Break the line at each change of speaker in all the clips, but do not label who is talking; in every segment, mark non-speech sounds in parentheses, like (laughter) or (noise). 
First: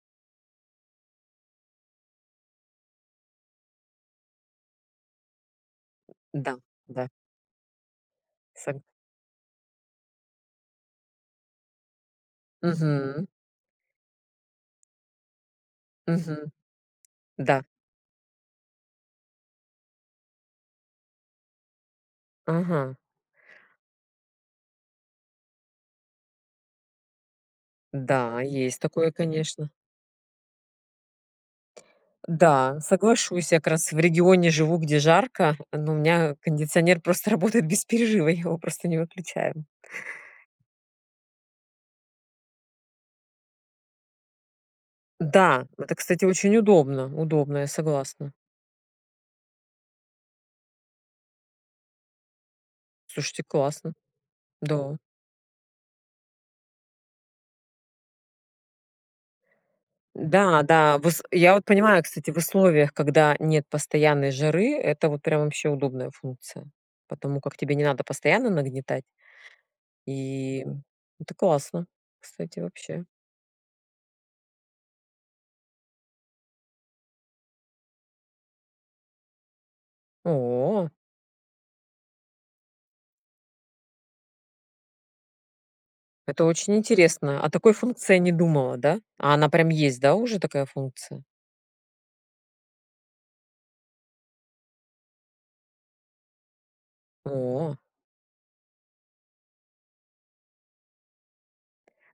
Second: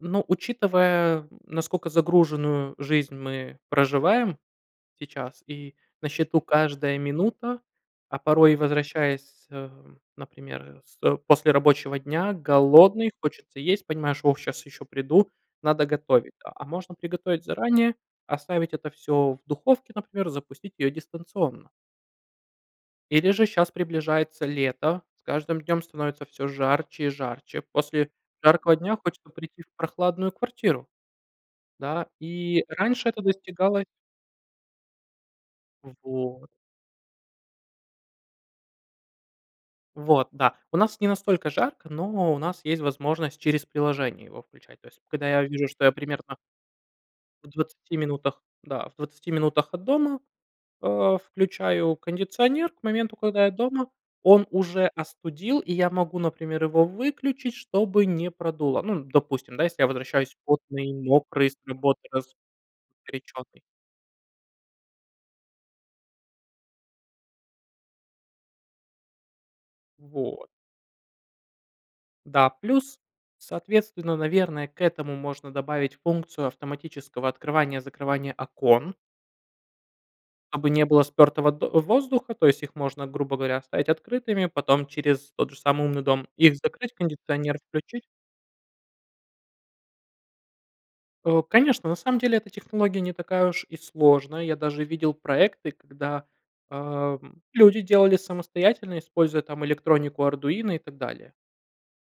Ну, учитывая, наскока загруженную жизнь мы проживаем сейчас и на счету
Да,
каждая
да.
минута, а порой
Сог
возвращаясь, э, например, с э, после рабочего дня, голодный,
Мгм.
хочется есть, понимаешь: "О, щас еще приду, надо готовить",-
Мгм.
да. А можно приготовить
Да.
заранее, оставить это всё в духовке, например, запустить её дистанционно.
Ага.
Или же щас приближается лето, с каждым днём становится всё жарче и жарче. После
Да,
жаркого
есть
дня
такое,
хочется прийти
конечно.
в прохладную квартиру. Да, и
Да,
раньше это
соглашусь, я как
достигалось.
раз в регионе живу, где жарко, но у меня
Вот.
кондиционер просто работает без перерыва. Я его просто не выключаю.
Вот. Да, у нас не настолько жарко, но у нас есть возможность через приложение его включать. То есть, когда я
Да,
вижу, что я
это, кстати,
примерно
очень удобно
В
удобно, я
20
согласна.
минутах, да, в 20 минутах от дома, а, включаю кондиционер. К моменту,
Слушайте,
когда я дома,
классно.
он уже
Да.
остудил, и я могу, например, его выключить, чтобы не продуло. Ну, н допустим, да, если я возвращаюсь потный,
Да-да, вс
мокрый
я
с
вот
работы,
понимаю, кстати, в условиях, когда
разгорячённый.
нет постоянной жары, это вот прям вообще удобная функция. Потому как тебе не надо постоянно нагнетать.
Вот.
И, м, это классно,
Да,
кстати,
плюс,
вообще.
соответственно, наверное, к этому можно добавить функцию автоматического открывания-закрывания окон дабы не
О.
было спёртого до воздуха. То есть их можно, грубо говоря, оставить открытыми, потом через тот же самый умный дом
Это
их
очень
закрыть,
интересно. О
кондиционер
такой
включить.
функции не думала, да? А она прям есть, да, уже такая функция?
Э, конечно, на самом деле эта технология не такая уж и сложная. Я даже видел проекты, когда, ам,
О.
люди делали самостоятельно, используя там электронику "Ардуино" и так далее.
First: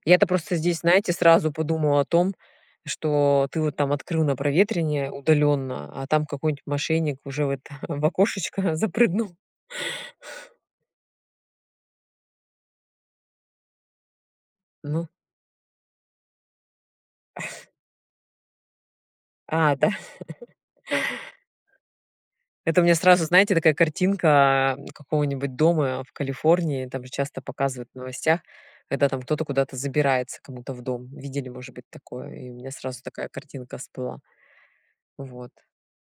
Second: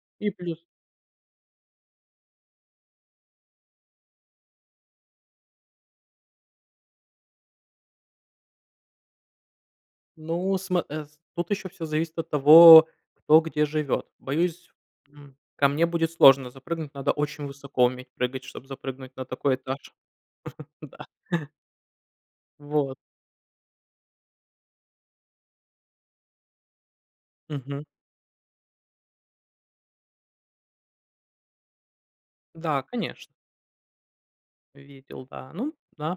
Я-то
И
просто
плюс.
здесь, знаете, сразу подумала о том, что ты вот там открыл на проветривание удалённо, а там какой-нибудь мошенник уже в это, в окошечко запрыгнул.
Ну, сма эс тут ещё всё зависит от того, кто где живёт. Боюсь,
Ну.
м, ко мне будет сложно запрыгнуть. Надо очень
(chuckles)
высоко уметь прыгать, чтоб запрыгнуть на такой
А, да.
этаж,
(laughs)
(chuckles) да.
Это у меня
Вот.
сразу, знаете, такая картинка какого-нибудь дома, а, в Калифорнии. Там же часто
Мгм.
показывают в новостях, когда там кто-то куда-то забирается кому-то в дом. Видели, может быть, такое? И у меня
Да,
сразу
конечно.
такая картинка всплыла.
Видел, да,
Вот.
ну да.